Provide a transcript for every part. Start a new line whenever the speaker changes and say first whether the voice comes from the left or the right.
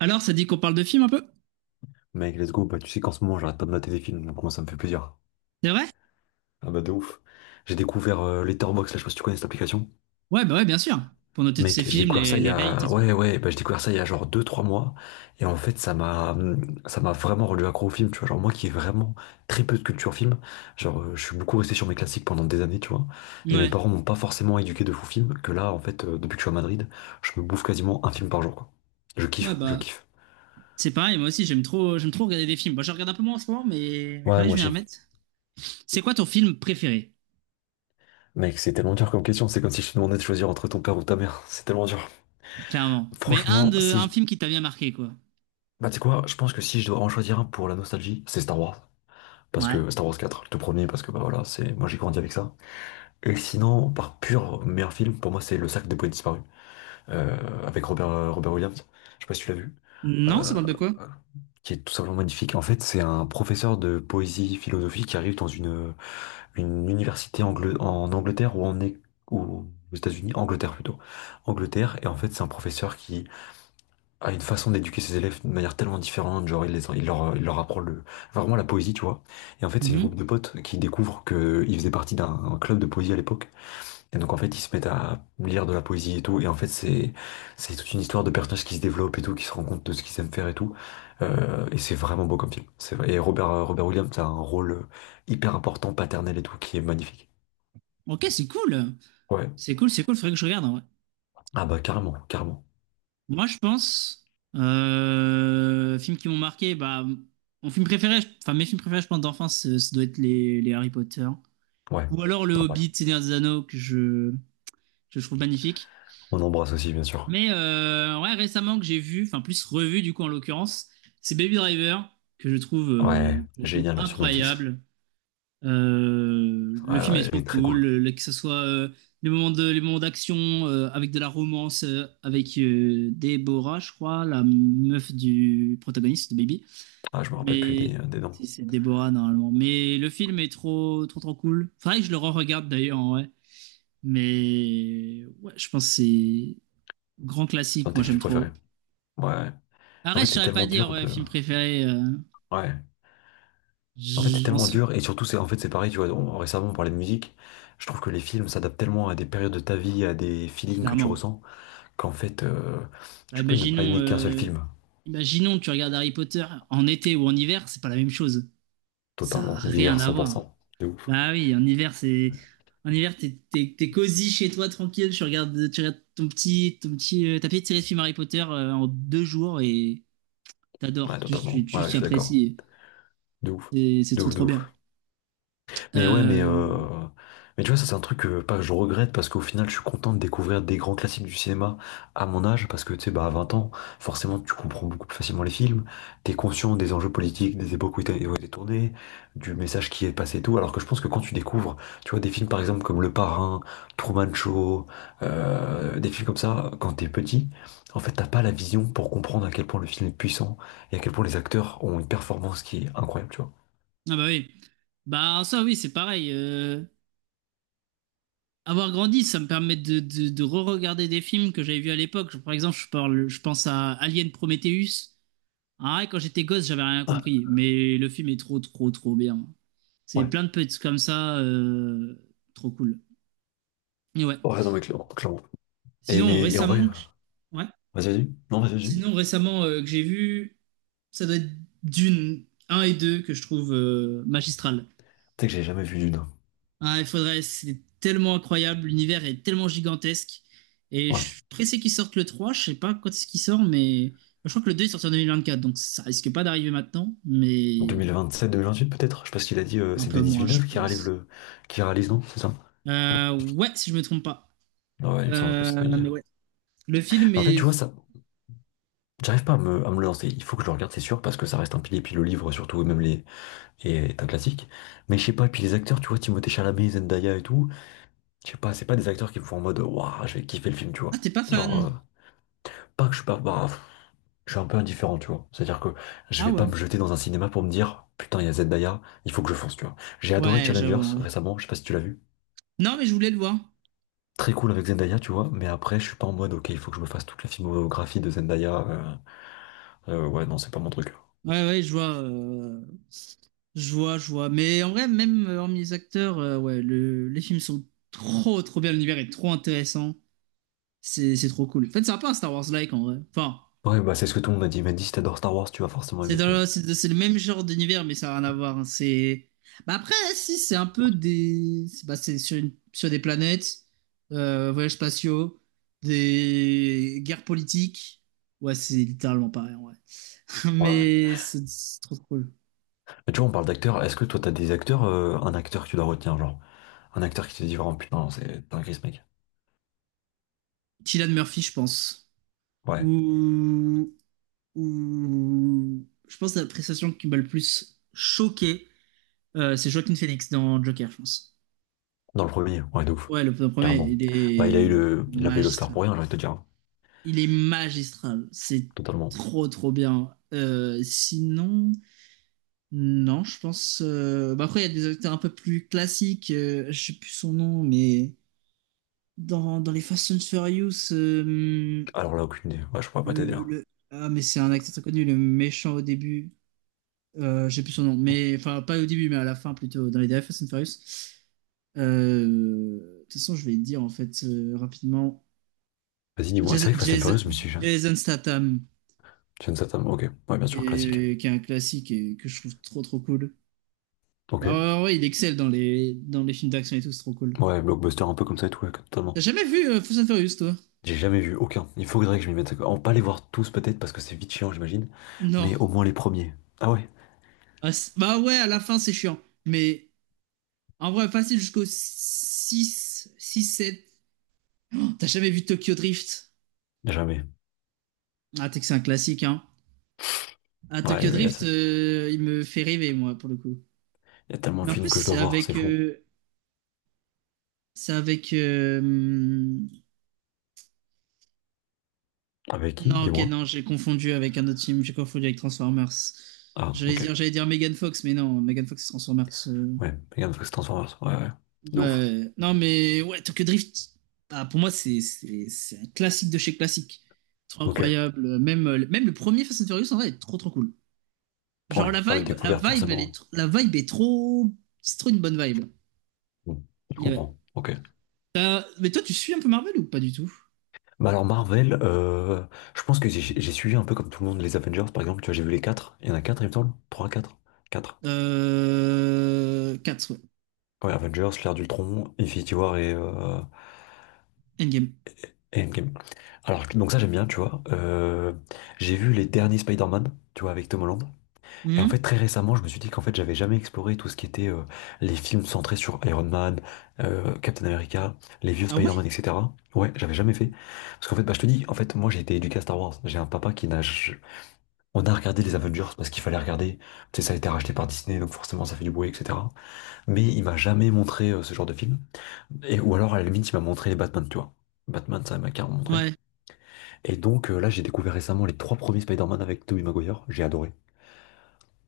right: Alors, ça dit qu'on parle de films un peu?
left: Mec, let's go. Bah, tu sais qu'en ce moment, j'arrête pas de mater des films, donc moi, ça me fait plaisir.
right: C'est vrai?
left: Ah bah, de ouf. J'ai découvert Letterboxd, là, je sais pas si tu connais cette application.
right: Ouais, bah ouais, bien sûr. Pour noter tous
left: Mec,
right: ces
left: j'ai
right: films,
left: découvert ça
right: les,
left: il y
right: les rates et
left: a.
right: tout.
left: Ouais, ouais, bah, j'ai découvert ça il y a genre deux, trois mois. Et en fait, ça m'a vraiment rendu accro au film, tu vois. Genre, moi qui ai vraiment très peu de culture film, genre, je suis beaucoup resté sur mes classiques pendant des années, tu vois. Et mes
right: Ouais,
left: parents m'ont pas forcément éduqué de fou film, que là, en fait, depuis que je suis à Madrid, je me bouffe quasiment un film par jour, quoi. Je
right: ouais,
left: kiffe, je
right: bah.
left: kiffe.
right: C'est pareil, moi aussi, j'aime trop regarder des films. Bon, je regarde un peu moins en ce moment, mais
left: Ouais,
right: faudrait que
left: moi
right: je m'y
left: aussi.
right: remette. C'est quoi ton film préféré?
left: Mec, c'est tellement dur comme question. C'est comme si je te demandais de choisir entre ton père ou ta mère. C'est tellement dur.
right: Clairement. Mais
left: Franchement, si.
right: un film qui t'a bien marqué, quoi.
left: Bah, tu sais quoi, je pense que si je dois en choisir un pour la nostalgie, c'est Star Wars. Parce
right: Ouais.
left: que Star Wars quatre, le tout premier, parce que bah voilà, c'est moi j'ai grandi avec ça. Et sinon, par pur meilleur film, pour moi c'est Le Cercle des Poètes Disparus, avec Robert Williams. Je sais pas si tu l'as vu.
right: Non, ça
left: Euh,
right: parle de quoi?
left: qui est tout simplement magnifique. En fait, c'est un professeur de poésie philosophique qui arrive dans une université en Angleterre ou en ou aux États-Unis, Angleterre plutôt. Angleterre, et en fait, c'est un professeur qui a une façon d'éduquer ses élèves d'une manière tellement différente, genre il leur apprend enfin, vraiment la poésie, tu vois. Et en fait, c'est une groupe
right: Mhm.
left: de potes qui découvrent qu'ils faisaient partie d'un club de poésie à l'époque. Et donc, en fait, ils se mettent à lire de la poésie et tout. Et en fait, c'est toute une histoire de personnages qui se développent et tout, qui se rendent compte de ce qu'ils aiment faire et tout. Et c'est vraiment beau comme film. C'est vrai. Et Robert Williams a un rôle hyper important, paternel et tout, qui est magnifique.
right: Ok, c'est cool.
left: Ouais.
right: C'est cool, c'est cool, faudrait que je regarde, en vrai.
left: Ah bah carrément, carrément.
right: Moi, je pense, films qui m'ont marqué, bah, mon film préféré, enfin, mes films préférés, je pense, d'enfance, ce doit être les Harry Potter.
left: Ouais.
right: Ou alors le
left: Ah, voilà.
right: Hobbit, Seigneur des Anneaux, que je trouve magnifique.
left: On embrasse aussi, bien sûr.
right: Mais ouais, récemment que j'ai vu, enfin plus revu du coup en l'occurrence, c'est Baby Driver, que je trouve, euh,
left: Ouais,
right: que je trouve
left: génial là sur Netflix.
right: incroyable.
left: Ouais,
right: Le film
left: ouais,
right: est trop
left: j'avais très
right: cool,
left: cool.
right: que ce soit les les moments d'action avec de la romance, avec Deborah, je crois, la meuf du protagoniste de Baby.
left: Ah, je me rappelle plus
right: Mais
left: des noms.
right: si, c'est Deborah normalement. Mais le
left: C'est
right: film est trop, trop, trop cool. Faudrait que je le re-regarde d'ailleurs, ouais. Mais ouais, je pense que c'est grand
left: un
right: classique.
left: de tes
right: Moi,
left: films
right: j'aime trop.
left: préférés. Ouais. En
right: Après,
left: fait,
right: je
left: c'est
right: saurais pas
left: tellement
right: dire
left: dur
right: ouais,
left: de.
right: film préféré.
left: Ouais. En fait, c'est
right: J'en
left: tellement
right: sou-
left: dur. Et surtout, c'est en fait, c'est pareil, tu vois. Récemment, on parlait de musique. Je trouve que les films s'adaptent tellement à des périodes de ta vie, à des feelings que tu
right: Clairement.
left: ressens, qu'en fait,
right: Bah,
left: tu peux ne pas
right: imaginons,
left: aimer qu'un seul
right: euh,
left: film.
right: imaginons que tu regardes Harry Potter en été ou en hiver, c'est pas la même chose. Ça a
left: Totalement.
right: rien
left: L'hiver,
right: à voir.
left: 100%. De ouf.
right: Bah oui, en hiver, t'es cosy chez toi, tranquille. Tu regardes ton petit tapis de série de films Harry Potter en 2 jours et
left: Ouais,
right: t'adores. Juste, tu,
left: totalement. Ouais, je
right: tu
left: suis d'accord.
right: apprécies.
left: De ouf.
right: C'est
left: De
right: trop
left: ouf, de
right: trop bien.
left: ouf. Mais ouais, mais, euh,
right: Euh,
left: mais tu vois, ça c'est un truc que, pas que je regrette parce qu'au final je suis content de découvrir des grands classiques du cinéma à mon âge parce que tu sais, bah, à 20 ans, forcément tu comprends beaucoup plus facilement les films, t'es conscient des enjeux politiques, des époques où ils ont été tournés, du message qui est passé et tout. Alors que je pense que quand tu découvres, tu vois, des films par exemple comme Le Parrain, Truman Show, des films comme ça, quand t'es petit, en fait t'as pas la vision pour comprendre à quel point le film est puissant et à quel point les acteurs ont une performance qui est incroyable, tu vois.
right: Ah bah oui. Bah ça oui, c'est pareil. Avoir grandi, ça me permet de, re-regarder des films que j'avais vus à l'époque. Par exemple, je pense à Alien Prometheus. Ah, ouais, quand j'étais gosse, j'avais rien
left: Ah,
right: compris, mais le film est trop, trop, trop bien. C'est
left: ouais.
right: plein de petits comme ça, trop cool. Et ouais.
left: Ouais, non, mais clairement. Clairement. Et,
right: Sinon,
left: mais, et en vrai,
right: récemment, ouais.
left: vas-y, vas-y. Non, vas-y, vas-y. Tu
right: Sinon, récemment que j'ai vu, ça doit être Dune un et 2 que je trouve magistral.
left: sais que j'ai jamais vu Dune, hein.
right: Ah, il faudrait, c'est tellement incroyable, l'univers est tellement gigantesque. Et je
left: Ouais.
right: suis pressé qu'ils sortent le 3. Je sais pas quand est-ce qu'il sort, mais je crois que le 2 est sorti en 2024, donc ça risque pas d'arriver maintenant,
left: En deux
right: mais
left: mille vingt-sept, 2027, 28 peut-être. Je sais pas ce qu'il a dit,
right: un
left: c'est
right: peu
left: Denis
right: moins, je
left: Villeneuve qui réalise
right: pense.
left: le. Qui réalise, non? C'est ça?
right: Ouais, si je me trompe pas.
left: Ah ouais, il me semble que c'est Denis.
right: Mais ouais. Le film
left: Mais en fait, tu vois,
right: est...
left: ça, j'arrive pas à me le lancer. Il faut que je le regarde, c'est sûr, parce que ça reste un pilier, puis le livre surtout, et même les. Et est un classique. Mais je sais pas, et puis les acteurs, tu vois, Timothée Chalamet, Zendaya et tout, je sais pas, c'est pas des acteurs qui me font en mode, waouh, je vais kiffer le film, tu
right: Ah,
left: vois.
right: t'es pas
left: Genre.
right: fan?
left: Pas que je suis pas. Bah, pff, je suis un peu indifférent, tu vois. C'est-à-dire que je
right: Ah
left: vais pas
right: ouais.
left: me jeter dans un cinéma pour me dire, putain, il y a Zendaya, il faut que je fonce, tu vois. J'ai adoré
right: Ouais, j'avoue,
left: Challengers
right: en vrai.
left: récemment, je sais pas si tu l'as vu.
right: Non, mais je voulais le voir.
left: Très cool avec Zendaya, tu vois, mais après, je suis pas en mode, ok, il faut que je me fasse toute la filmographie de Zendaya. Ouais, non, c'est pas mon truc.
right: Ouais, ouais, je vois. Je vois. Mais en vrai, même hormis les acteurs, ouais, les films sont trop, trop bien. L'univers est trop intéressant. C'est trop cool. En fait, c'est un peu un Star Wars-like en vrai. Enfin,
left: Ouais, bah c'est ce que tout le monde m'a dit. Il m'a dit, si t'adores Star Wars, tu vas forcément aimer, tu
right: c'est le même genre d'univers, mais ça n'a rien à voir, hein. C'est. Bah après, si, c'est un peu des. Bah, c'est sur, sur des planètes, voyages spatiaux, des guerres politiques. Ouais, c'est littéralement pareil en vrai.
left: Ouais, ouais.
right: Mais c'est trop cool.
left: Mais tu vois, on parle d'acteurs. Est-ce que toi, t'as des acteurs, un acteur que tu dois retenir, genre? Un acteur qui te dit vraiment, putain, c'est t'es un gris, mec.
right: Cillian Murphy, je pense.
left: Ouais.
right: Ou. Ou. Je pense que la prestation qui m'a le plus choqué, c'est Joaquin Phoenix dans Joker, je pense.
left: Dans le premier, ouais, de ouf.
right: Ouais, le premier,
left: Carrément.
right: il
left: Bah, il a
right: est
left: eu il a payé l'Oscar
right: magistral.
left: pour rien, j'ai envie de te dire, hein.
right: Il est magistral. C'est
left: Totalement.
right: trop, trop bien. Sinon, non, je pense. Bah après, il y a des acteurs un peu plus classiques. Je sais plus son nom, mais dans les Fast and Furious,
left: Alors là, aucune idée. Ouais, je pourrais pas t'aider là.
right: ah, mais c'est un acteur très connu, le méchant au début. Je sais plus son nom, mais enfin, pas au début, mais à la fin plutôt, dans les derniers Fast and Furious. Euh, de toute façon, je vais dire en fait rapidement.
left: Vas-y, dis-moi. C'est
right: Jason,
left: vrai que Fast and Furious, je me suis.
right: Jason- Jason Statham,
left: Jason Statham, ok. Ouais, bien
right: qui
left: sûr, classique.
right: est, qui est un classique et que je trouve trop trop cool. Bah
left: Ok.
right: ouais, ouais, ouais, il excelle dans les films d'action et tout, c'est trop cool.
left: Ouais, blockbuster un peu comme ça et tout, ouais, totalement.
right: T'as jamais vu Fast and Furious, toi?
left: J'ai jamais vu aucun. Il faudrait que je m'y mette. On pas les voir tous peut-être parce que c'est vite chiant, j'imagine.
right: Non.
left: Mais au moins les premiers. Ah ouais,
right: Ah, bah ouais, à la fin, c'est chiant. Mais en vrai, facile jusqu'au six 7. T'as jamais vu Tokyo Drift?
left: jamais.
right: Ah, t'es que c'est un classique, hein. Ah,
left: Ouais, il
right: Tokyo
left: y a, il
right: Drift, il me fait rêver, moi, pour le coup.
left: y a tellement
right: Mais
left: de
right: en
left: films
right: plus,
left: que je dois voir, c'est fou.
right: c'est avec... euh,
left: Avec qui?
right: Non, ok,
left: Dis-moi.
right: non, j'ai confondu avec un autre film, j'ai confondu avec Transformers.
left: Ah,
right: J'allais
left: ok.
right: dire, j'allais dire Megan Fox, mais non, Megan Fox c'est Transformers.
left: Ouais, regarde, parce que c'est Transformers. Ouais, ouais. De ouf.
right: Ouais. Non, mais ouais, Tokyo Drift, ah, pour moi, c'est un classique de chez classique. Trop
left: Ok.
right: incroyable. Même le premier Fast and Furious, en vrai, est trop trop cool. Genre,
left: Ouais, pas une découverte forcément.
right: la vibe est trop. C'est trop une bonne vibe.
left: Mm. Je
right: Et ouais.
left: comprends. Ok.
right: Mais toi, tu suis un peu Marvel ou pas du tout?
left: Bah alors Marvel, je pense que j'ai suivi un peu comme tout le monde les Avengers par exemple. Tu vois, j'ai vu les quatre. Il y en a 4 il me semble. 3, quatre. 4.
right: 4, ouais.
left: Ouais, Avengers, l'ère d'Ultron, Infinity War et, euh,
right: Endgame.
left: et Endgame. Alors, donc ça j'aime bien, tu vois. J'ai vu les derniers Spider-Man, tu vois, avec Tom Holland. Et en fait,
right: Hmm.
left: très récemment, je me suis dit qu'en fait, j'avais jamais exploré tout ce qui était les films centrés sur Iron Man, Captain America, les vieux
right: Ah ouais?
left: Spider-Man, etc. Ouais, j'avais jamais fait. Parce qu'en fait, bah, je te dis, en fait, moi, j'ai été éduqué à Star Wars. J'ai un papa qui n'a. On a regardé les Avengers parce qu'il fallait regarder. Tu sais, ça a été racheté par Disney, donc forcément, ça fait du bruit, etc. Mais il m'a jamais montré ce genre de film. Et, ou alors, à la limite, il m'a montré les Batman, tu vois. Batman, ça il m'a carrément montré.
right: Ouais,
left: Et donc, là, j'ai découvert récemment les trois premiers Spider-Man avec Tobey Maguire. J'ai adoré.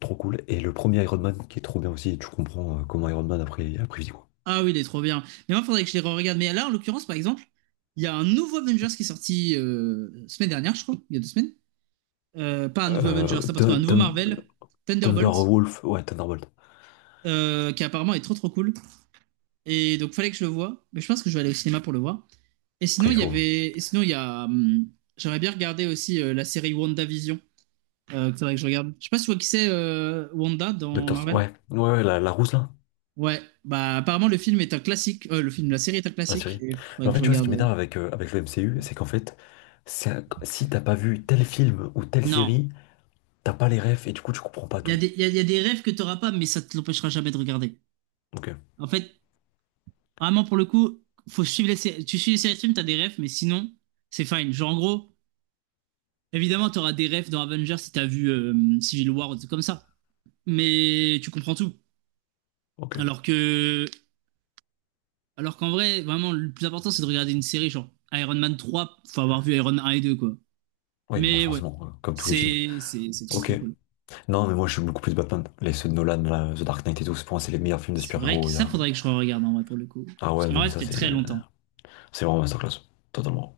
left: Trop cool. Et le premier Iron Man qui est trop bien aussi, tu comprends comment Iron Man a pris vie, quoi.
right: Ah oui, il est trop bien. Mais moi, il faudrait que je les re-regarde. Mais là, en l'occurrence, par exemple, il y a un nouveau Avengers qui est sorti semaine dernière, je crois, il y a 2 semaines. Pas un nouveau Avengers,
left: Euh,
right: n'importe quoi, un
left: Thun-
right: nouveau
left: Thun-
right: Marvel, Thunderbolt,
left: Thunderwolf, ouais, Thunderbolt.
right: qui apparemment est trop trop cool. Et donc, fallait que je le voie. Mais je pense que je vais aller au cinéma pour le voir. Et
left: Après,
right: sinon,
left: il
right: il y
left: faut.
right: avait. Et sinon, il y a. J'aimerais bien regarder aussi la série WandaVision. Que faudrait que je regarde. Je sais pas si tu vois qui c'est Wanda dans Marvel.
left: Ouais, ouais, ouais, la rousse là,
right: Ouais, bah apparemment le film est un classique. La série est un
left: la
right: classique.
left: série.
right: Et faudrait
left: Mais en
right: que
left: fait,
right: je
left: tu vois, ce
right: regarde.
left: qui
right: euh.
left: m'énerve avec le MCU, c'est qu'en fait, si t'as pas vu tel film ou telle
right: Non,
left: série, t'as pas les refs et du coup, tu comprends pas tout.
right: Il y a des rêves que tu n'auras pas, mais ça te l'empêchera jamais de regarder.
left: Ok,
right: En fait, vraiment, pour le coup, faut suivre tu suis les séries de films, tu as des rêves, mais sinon, c'est fine. Genre, en gros, évidemment, tu auras des rêves dans Avengers si tu as vu Civil War ou des trucs comme ça. Mais tu comprends tout.
left: ok.
right: Alors que, alors qu'en vrai, vraiment, le plus important, c'est de regarder une série, genre Iron Man 3, faut avoir vu Iron Man 1 et 2, quoi.
left: Oui, bah
right: Mais ouais,
left: forcément, comme tous les films.
right: c'est trop,
left: Ok.
right: trop cool.
left: Non, mais moi, je suis beaucoup plus Batman. Les ceux de Nolan, là, The Dark Knight et tout, c'est pour moi, c'est les meilleurs films de
right: C'est vrai que
left: super-héros.
right: ça, faudrait que je re-regarde, en vrai, pour le coup.
left: Ah
right: Parce
left: ouais,
right: qu'en
left: non,
right: vrai,
left: mais
right: ça
left: ça,
right: fait
left: c'est.
right: très longtemps.
left: C'est vraiment masterclass, totalement.